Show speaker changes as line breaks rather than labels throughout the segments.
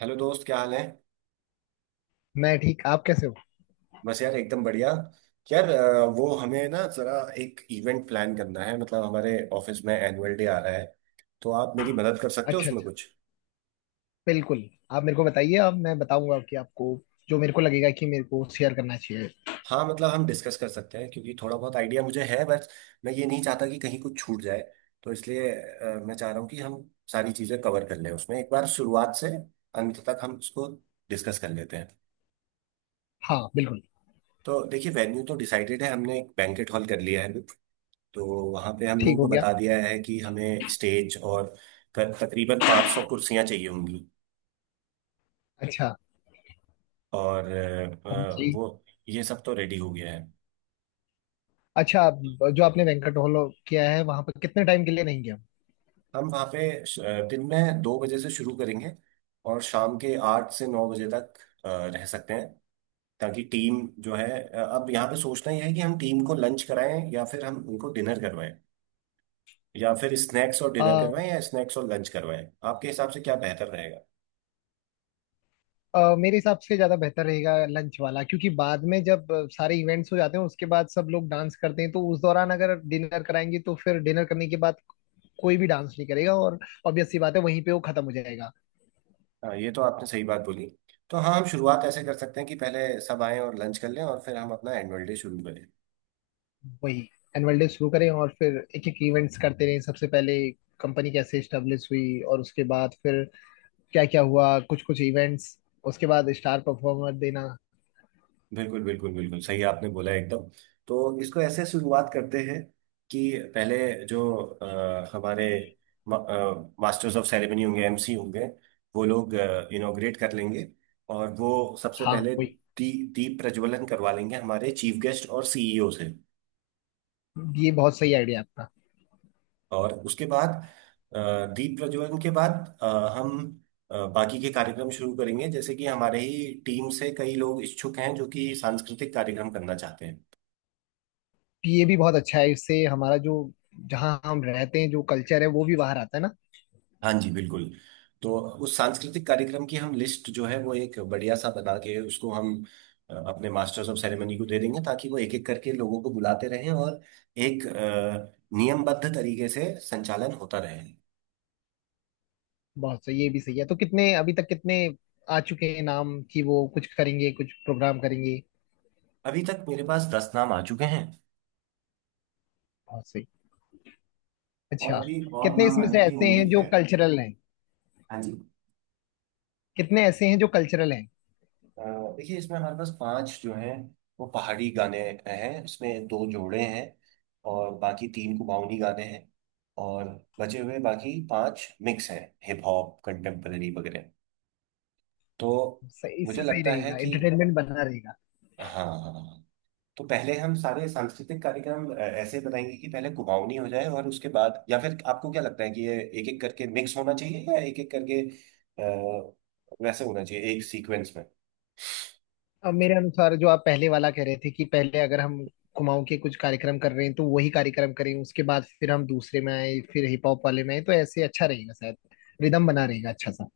Hello दोस्त, क्या हाल है।
मैं ठीक। आप कैसे हो?
बस यार, एकदम बढ़िया। यार, वो हमें ना जरा एक इवेंट प्लान करना है। मतलब हमारे ऑफिस में एनुअल डे आ रहा है। तो आप मेरी मदद कर सकते हो
अच्छा
उसमें
अच्छा।
कुछ।
बिल्कुल। आप मेरे को बताइए, अब मैं बताऊंगा कि आपको जो मेरे को लगेगा कि मेरे को शेयर करना चाहिए।
हाँ, मतलब हम डिस्कस कर सकते हैं, क्योंकि थोड़ा बहुत आइडिया मुझे है बस। मैं ये नहीं चाहता कि कहीं कुछ छूट जाए। तो इसलिए मैं चाह रहा हूँ कि हम सारी चीज़ें कवर कर लें उसमें एक बार शुरुआत से अंत तक हम उसको डिस्कस कर लेते हैं।
हाँ बिल्कुल।
तो देखिए, वेन्यू तो डिसाइडेड है, हमने एक बैंकेट हॉल कर लिया है। तो वहाँ पे हम
ठीक
लोगों
हो
को
गया।
बता दिया है कि हमें स्टेज और तकरीबन 500 कुर्सियाँ चाहिए होंगी।
अच्छा।
और अ, अ,
जी।
वो ये सब तो रेडी हो गया है।
अच्छा, जो आपने बैंक्वेट हॉल किया है वहां पर कितने टाइम के लिए? नहीं गया।
हम वहाँ पे दिन में 2 बजे से शुरू करेंगे और शाम के 8 से 9 बजे तक अ, रह सकते हैं। ताकि टीम जो है, अब यहाँ पे सोचना ही है कि हम टीम को लंच कराएं या फिर हम उनको डिनर करवाएं या फिर स्नैक्स और डिनर
आ,
करवाएं या स्नैक्स और लंच करवाएं, आपके हिसाब से क्या बेहतर रहेगा।
आ, मेरे हिसाब से ज्यादा बेहतर रहेगा लंच वाला, क्योंकि बाद में जब सारे इवेंट्स हो जाते हैं उसके बाद सब लोग डांस करते हैं, तो उस दौरान अगर डिनर कराएंगे तो फिर डिनर करने के बाद कोई भी डांस नहीं करेगा, और ऑब्वियस सी बात है वहीं पे वो खत्म हो जाएगा।
हाँ, ये तो आपने सही बात बोली। तो हाँ, हम शुरुआत ऐसे कर सकते हैं कि पहले सब आएं और लंच कर लें और फिर हम अपना एनुअल डे शुरू करें।
वही एनुअल डे शुरू करें और फिर एक एक इवेंट्स करते रहें। सबसे पहले कंपनी कैसे स्टेब्लिश हुई, और उसके बाद फिर क्या क्या हुआ, कुछ कुछ इवेंट्स, उसके बाद स्टार परफॉर्मर देना।
बिल्कुल, बिल्कुल, बिल्कुल सही आपने बोला, एकदम। तो इसको ऐसे शुरुआत करते हैं कि पहले जो हमारे मास्टर्स ऑफ सेरेमनी होंगे, एमसी होंगे, वो लोग इनॉग्रेट कर लेंगे। और वो सबसे
हाँ
पहले
वही।
दीप प्रज्वलन करवा लेंगे हमारे चीफ गेस्ट और सीईओ से।
ये बहुत सही आइडिया आपका।
और उसके बाद दीप प्रज्वलन के बाद अ, हम बाकी के कार्यक्रम शुरू करेंगे, जैसे कि हमारे ही टीम से कई लोग इच्छुक हैं जो कि सांस्कृतिक कार्यक्रम करना चाहते हैं।
ये भी बहुत अच्छा है, इससे हमारा जो जहाँ हम रहते हैं जो कल्चर है वो भी बाहर आता है ना।
हाँ जी, बिल्कुल। तो उस सांस्कृतिक कार्यक्रम की हम लिस्ट जो है वो एक बढ़िया सा बना के उसको हम अपने मास्टर्स ऑफ सेरेमनी को दे देंगे ताकि वो एक एक करके लोगों को बुलाते रहें और एक नियमबद्ध तरीके से संचालन होता रहे।
बहुत सही। ये भी सही है। तो कितने अभी तक कितने आ चुके हैं नाम कि वो कुछ करेंगे, कुछ प्रोग्राम करेंगे?
अभी तक मेरे पास 10 नाम आ चुके हैं
बहुत सही।
और
अच्छा।
अभी और
कितने
नाम
इसमें
आने
से
की
ऐसे हैं
उम्मीद
जो
है।
कल्चरल हैं?
हाँ जी।
कितने ऐसे हैं जो कल्चरल हैं?
अ, देखिए, इसमें हमारे पास पांच जो हैं, वो पहाड़ी गाने हैं, उसमें दो जोड़े हैं। और बाकी तीन कुमाऊनी गाने हैं। और बचे हुए बाकी पांच मिक्स हैं, हिप हॉप, कंटेम्पररी वगैरह। तो
सही,
मुझे
इससे सही
लगता है
रहेगा,
कि
एंटरटेनमेंट बना रहेगा।
हाँ, हाँ, तो पहले हम सारे सांस्कृतिक कार्यक्रम ऐसे बनाएंगे कि पहले कुमाऊनी हो जाए और उसके बाद, या फिर आपको क्या लगता है कि ये एक एक करके मिक्स होना चाहिए या एक एक करके अ, वैसे होना चाहिए, एक सीक्वेंस में?
अब मेरे अनुसार जो आप पहले वाला कह रहे थे कि पहले अगर हम कुमाऊं के कुछ कार्यक्रम कर रहे हैं तो वही कार्यक्रम करें, उसके बाद फिर हम दूसरे में आए, फिर हिप हॉप वाले में आए, तो ऐसे अच्छा रहेगा शायद, रिदम बना रहेगा अच्छा सा।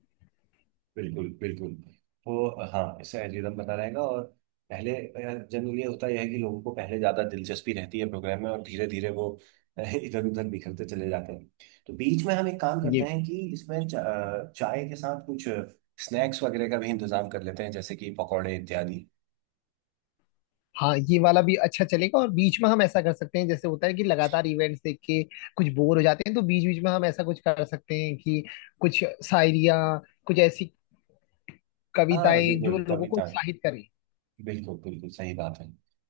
बिल्कुल, बिल्कुल। तो हाँ, इससे एल्गोरिदम बना रहेगा। और पहले जनरली ये होता यह है कि लोगों को पहले ज़्यादा दिलचस्पी रहती है प्रोग्राम में और धीरे धीरे वो इधर उधर बिखरते चले जाते हैं। तो बीच में हम एक काम करते
ये
हैं कि इसमें चाय के साथ कुछ स्नैक्स वगैरह का भी इंतजाम कर लेते हैं, जैसे कि पकौड़े इत्यादि।
हाँ, ये वाला भी अच्छा चलेगा। और बीच में हम ऐसा कर सकते हैं, जैसे होता है कि लगातार इवेंट्स देख के कुछ बोर हो जाते हैं, तो बीच बीच में हम ऐसा कुछ कर सकते हैं कि कुछ शायरिया, कुछ ऐसी
हाँ,
कविताएं जो
बिल्कुल,
लोगों को
कविता,
उत्साहित करें।
बिल्कुल, बिल्कुल सही बात है।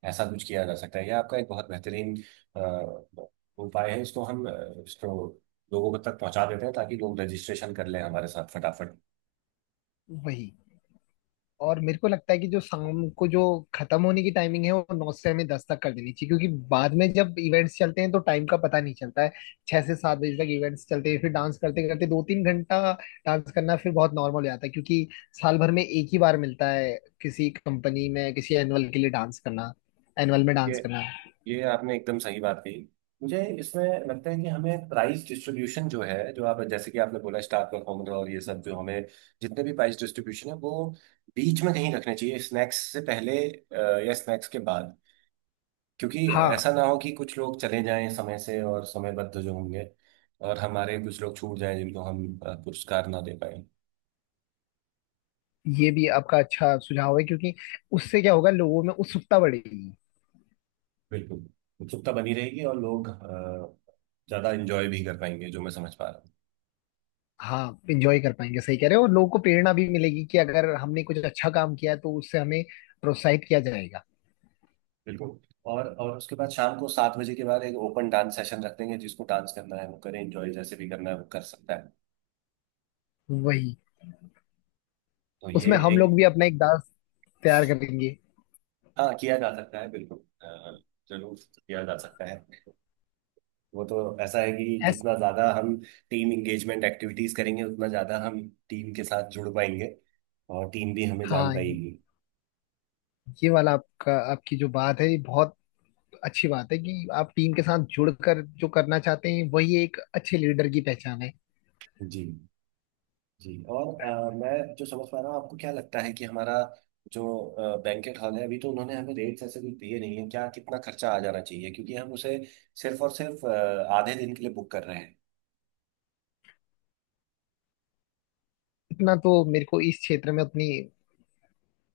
ऐसा कुछ किया जा सकता है। ये आपका एक बहुत बेहतरीन अ, उपाय है। इसको लोगों तक पहुंचा देते हैं ताकि लोग रजिस्ट्रेशन कर लें हमारे साथ फटाफट।
वही। और मेरे को लगता है कि जो शाम को जो खत्म होने की टाइमिंग है वो 9 से हमें 10 तक कर देनी चाहिए, क्योंकि बाद में जब इवेंट्स चलते हैं तो टाइम का पता नहीं चलता है। 6 से 7 बजे तक इवेंट्स चलते हैं, फिर डांस करते करते 2 3 घंटा डांस करना फिर बहुत नॉर्मल हो जाता है, क्योंकि साल भर में एक ही बार मिलता है किसी कंपनी में, किसी एनुअल के लिए डांस करना, एनुअल में
ये
डांस करना।
ये आपने एकदम सही बात कही। मुझे इसमें लगता है कि हमें प्राइस डिस्ट्रीब्यूशन जो है, जो आप, जैसे कि आपने बोला, स्टार परफॉर्मर और ये सब, जो हमें जितने भी प्राइस डिस्ट्रीब्यूशन है वो बीच में कहीं रखने चाहिए, स्नैक्स से पहले या स्नैक्स के बाद। क्योंकि
हाँ
ऐसा ना हो कि कुछ लोग चले जाएं समय से, और समयबद्ध जो होंगे, और हमारे कुछ लोग छूट जाएं जिनको हम पुरस्कार ना दे पाए।
ये भी आपका अच्छा सुझाव है, क्योंकि उससे क्या होगा, लोगों में उत्सुकता बढ़ेगी।
बिल्कुल। उत्सुकता बनी रहेगी और लोग ज्यादा इंजॉय भी कर पाएंगे, जो मैं समझ पा रहा हूँ।
हाँ इंजॉय कर पाएंगे, सही कह रहे हो। और लोगों को प्रेरणा भी मिलेगी कि अगर हमने कुछ अच्छा काम किया है, तो उससे हमें प्रोत्साहित किया जाएगा।
बिल्कुल। और उसके बाद शाम को 7 बजे के बाद एक ओपन डांस सेशन रख देंगे, जिसको डांस करना है वो करे, इंजॉय जैसे भी करना है वो कर सकता है।
वही
तो ये
उसमें हम
एक।
लोग भी अपना एक दांत तैयार करेंगे।
हाँ, किया जा सकता है, बिल्कुल। अ, जरूर किया जा सकता है। वो तो ऐसा है कि
एस।
जितना ज्यादा हम टीम इंगेजमेंट एक्टिविटीज करेंगे, उतना ज्यादा हम टीम के साथ जुड़ पाएंगे और टीम भी हमें जान
हाँ
पाएगी।
ये वाला आपका, आपकी जो बात है ये बहुत अच्छी बात है कि आप टीम के साथ जुड़कर जो करना चाहते हैं वही एक अच्छे लीडर की पहचान है।
जी, जी। और मैं जो समझ पा रहा हूँ, आपको क्या लगता है कि हमारा जो बैंकेट हॉल है, अभी तो उन्होंने हमें रेट्स ऐसे कुछ दिए नहीं है, क्या कितना खर्चा आ जाना चाहिए क्योंकि हम उसे सिर्फ और सिर्फ आधे दिन के लिए बुक कर रहे हैं।
इतना तो मेरे को इस क्षेत्र में अपनी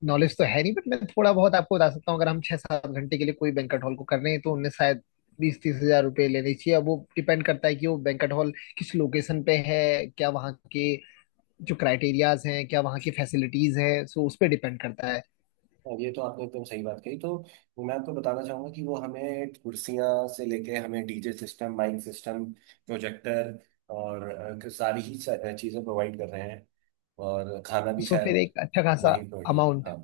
नॉलेज तो है नहीं, बट मैं थोड़ा बहुत आपको बता सकता हूँ। अगर हम 6 7 घंटे के लिए कोई बैंक्वेट हॉल को कर रहे हैं तो उन्हें शायद 20 30 हजार रुपये लेने चाहिए। अब वो डिपेंड करता है कि वो बैंक्वेट हॉल किस लोकेशन पे है, क्या वहाँ के जो क्राइटेरियाज हैं, क्या वहाँ की फैसिलिटीज हैं, सो उस पर डिपेंड करता है।
हाँ, ये तो आपने एकदम सही बात कही। तो मैं आपको बताना चाहूंगा कि वो हमें कुर्सियां से लेके हमें DJ system, mic system, projector और सारी ही चीज़ें प्रोवाइड कर रहे हैं। और खाना भी
सो फिर
शायद
एक अच्छा खासा
वही प्रोवाइड,
अमाउंट,
हाँ।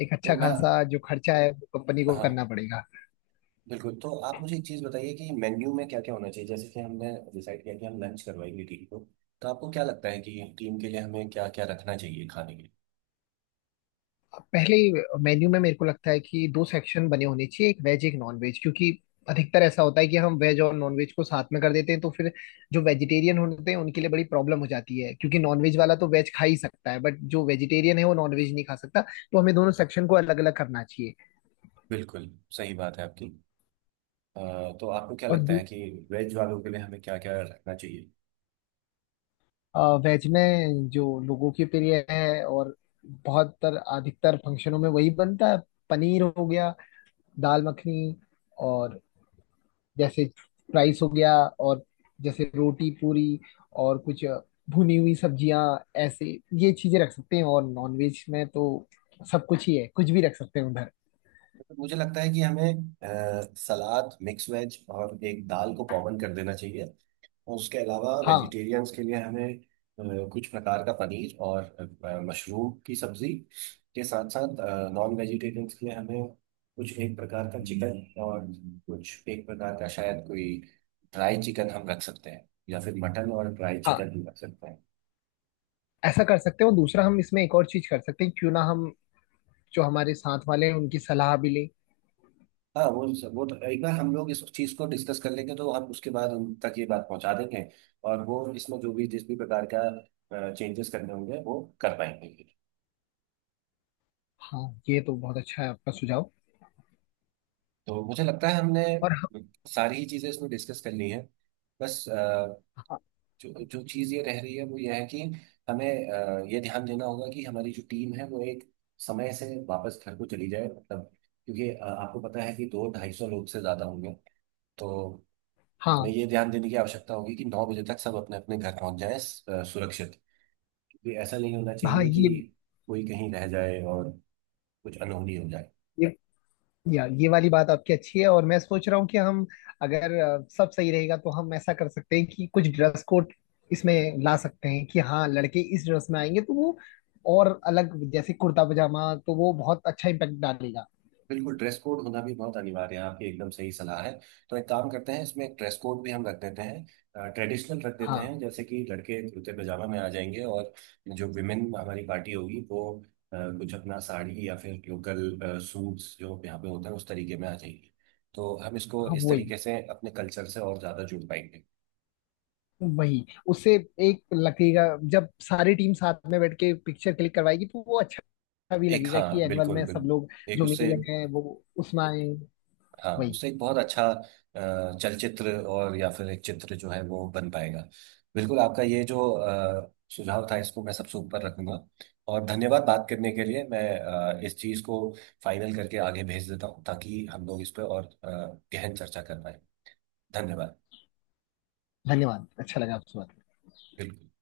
एक
तो
अच्छा
मैं,
खासा जो खर्चा है वो कंपनी को
हाँ,
करना पड़ेगा।
बिल्कुल। तो आप मुझे एक चीज़ बताइए कि मेन्यू में क्या क्या होना चाहिए, जैसे कि हमने डिसाइड किया कि हम लंच करवाएंगे टीम को। तो आपको क्या लगता है कि टीम के लिए हमें क्या क्या रखना चाहिए खाने के।
पहले मेन्यू में मेरे को लगता है कि दो सेक्शन बने होने चाहिए, एक वेज एक नॉन वेज, क्योंकि अधिकतर ऐसा होता है कि हम वेज और नॉन वेज को साथ में कर देते हैं, तो फिर जो वेजिटेरियन होते हैं उनके लिए बड़ी प्रॉब्लम हो जाती है, क्योंकि नॉन वेज वाला तो वेज खा ही सकता है, बट जो वेजिटेरियन है वो नॉन वेज नहीं खा सकता, तो हमें दोनों सेक्शन को अलग अलग करना चाहिए।
बिल्कुल, सही बात है आपकी। अ, तो आपको क्या
और
लगता है कि वेज वालों के लिए हमें क्या क्या रखना चाहिए।
वेज में जो लोगों के प्रिय है, और बहुत तर अधिकतर फंक्शनों में वही बनता है, पनीर हो गया, दाल मखनी, और जैसे राइस हो गया, और जैसे रोटी पूरी, और कुछ भुनी हुई सब्जियां, ऐसे ये चीजें रख सकते हैं। और नॉनवेज में तो सब कुछ ही है, कुछ भी रख सकते हैं उधर।
तो मुझे लगता है कि हमें सलाद, मिक्स वेज और एक दाल को कॉमन कर देना चाहिए। और उसके अलावा
हाँ
वेजिटेरियंस के लिए हमें कुछ प्रकार का पनीर और मशरूम की सब्जी के साथ साथ नॉन वेजिटेरियंस के लिए हमें कुछ एक प्रकार का चिकन और कुछ एक प्रकार का, शायद कोई ड्राई चिकन हम रख सकते हैं, या फिर मटन और ड्राई चिकन
हाँ।
भी रख सकते हैं।
ऐसा कर सकते हैं। और दूसरा हम इसमें एक और चीज कर सकते हैं, क्यों ना हम जो हमारे साथ वाले हैं उनकी सलाह भी लें।
हाँ वो तो एक बार हम लोग इस चीज़ को डिस्कस कर लेंगे तो हम उसके बाद उन तक ये बात पहुंचा देंगे। और वो इसमें जो भी, जिस भी प्रकार का चेंजेस करने होंगे, वो कर पाएंगे।
हाँ। ये तो बहुत अच्छा है आपका सुझाव।
तो मुझे लगता है हमने
और हाँ।
सारी ही चीजें इसमें डिस्कस कर ली हैं। बस,
हाँ
जो जो चीज़ ये रह रही है वो ये है कि हमें ये ध्यान देना होगा कि हमारी जो टीम है वो एक समय से वापस घर को चली जाए, मतलब। क्योंकि आपको पता है कि दो 250 लोग से ज्यादा होंगे। तो हमें
हाँ
ये ध्यान देने की आवश्यकता होगी कि 9 बजे तक सब अपने अपने घर पहुंच जाएं, सुरक्षित। क्योंकि ऐसा नहीं होना
हाँ
चाहिए कि
ये
कोई कहीं रह जाए और कुछ अनहोनी हो जाए।
ये या ये वाली बात आपकी अच्छी है। और मैं सोच रहा हूँ कि हम, अगर सब सही रहेगा तो हम ऐसा कर सकते हैं कि कुछ ड्रेस कोड इसमें ला सकते हैं कि हाँ लड़के इस ड्रेस में आएंगे तो वो और अलग, जैसे कुर्ता पजामा, तो वो बहुत अच्छा इम्पैक्ट डालेगा।
बिल्कुल, ड्रेस कोड होना भी बहुत अनिवार्य है, आपकी एकदम सही सलाह है। तो एक काम करते हैं, इसमें एक ड्रेस कोड भी हम रख देते हैं, ट्रेडिशनल रख देते
हाँ।
हैं, जैसे कि लड़के कुर्ते पजामा में आ जाएंगे। और जो विमेन हमारी पार्टी होगी वो कुछ अपना साड़ी या फिर लोकल सूट्स जो यहाँ पे होते हैं, उस तरीके में आ जाएंगी। तो हम इसको
हाँ
इस
वही।
तरीके से अपने कल्चर से और ज़्यादा जुड़ पाएंगे।
वही उससे एक लगेगा, जब सारी टीम साथ में बैठ के पिक्चर क्लिक करवाएगी तो वो अच्छा भी
एक,
लगेगा कि
हाँ,
एनुअल
बिल्कुल,
में सब
बिल्कुल।
लोग
एक
जो
उससे।
मिले हैं वो उसमें आए।
हाँ,
वही।
उससे एक बहुत अच्छा चलचित्र, और या फिर एक चित्र जो है वो बन पाएगा। बिल्कुल, आपका ये जो सुझाव था, इसको मैं सबसे ऊपर रखूंगा। और धन्यवाद बात करने के लिए। मैं इस चीज़ को फाइनल करके आगे भेज देता हूँ ताकि हम लोग इस पर और गहन चर्चा कर पाए। धन्यवाद।
धन्यवाद, अच्छा लगा आपसे बात।
बिल्कुल।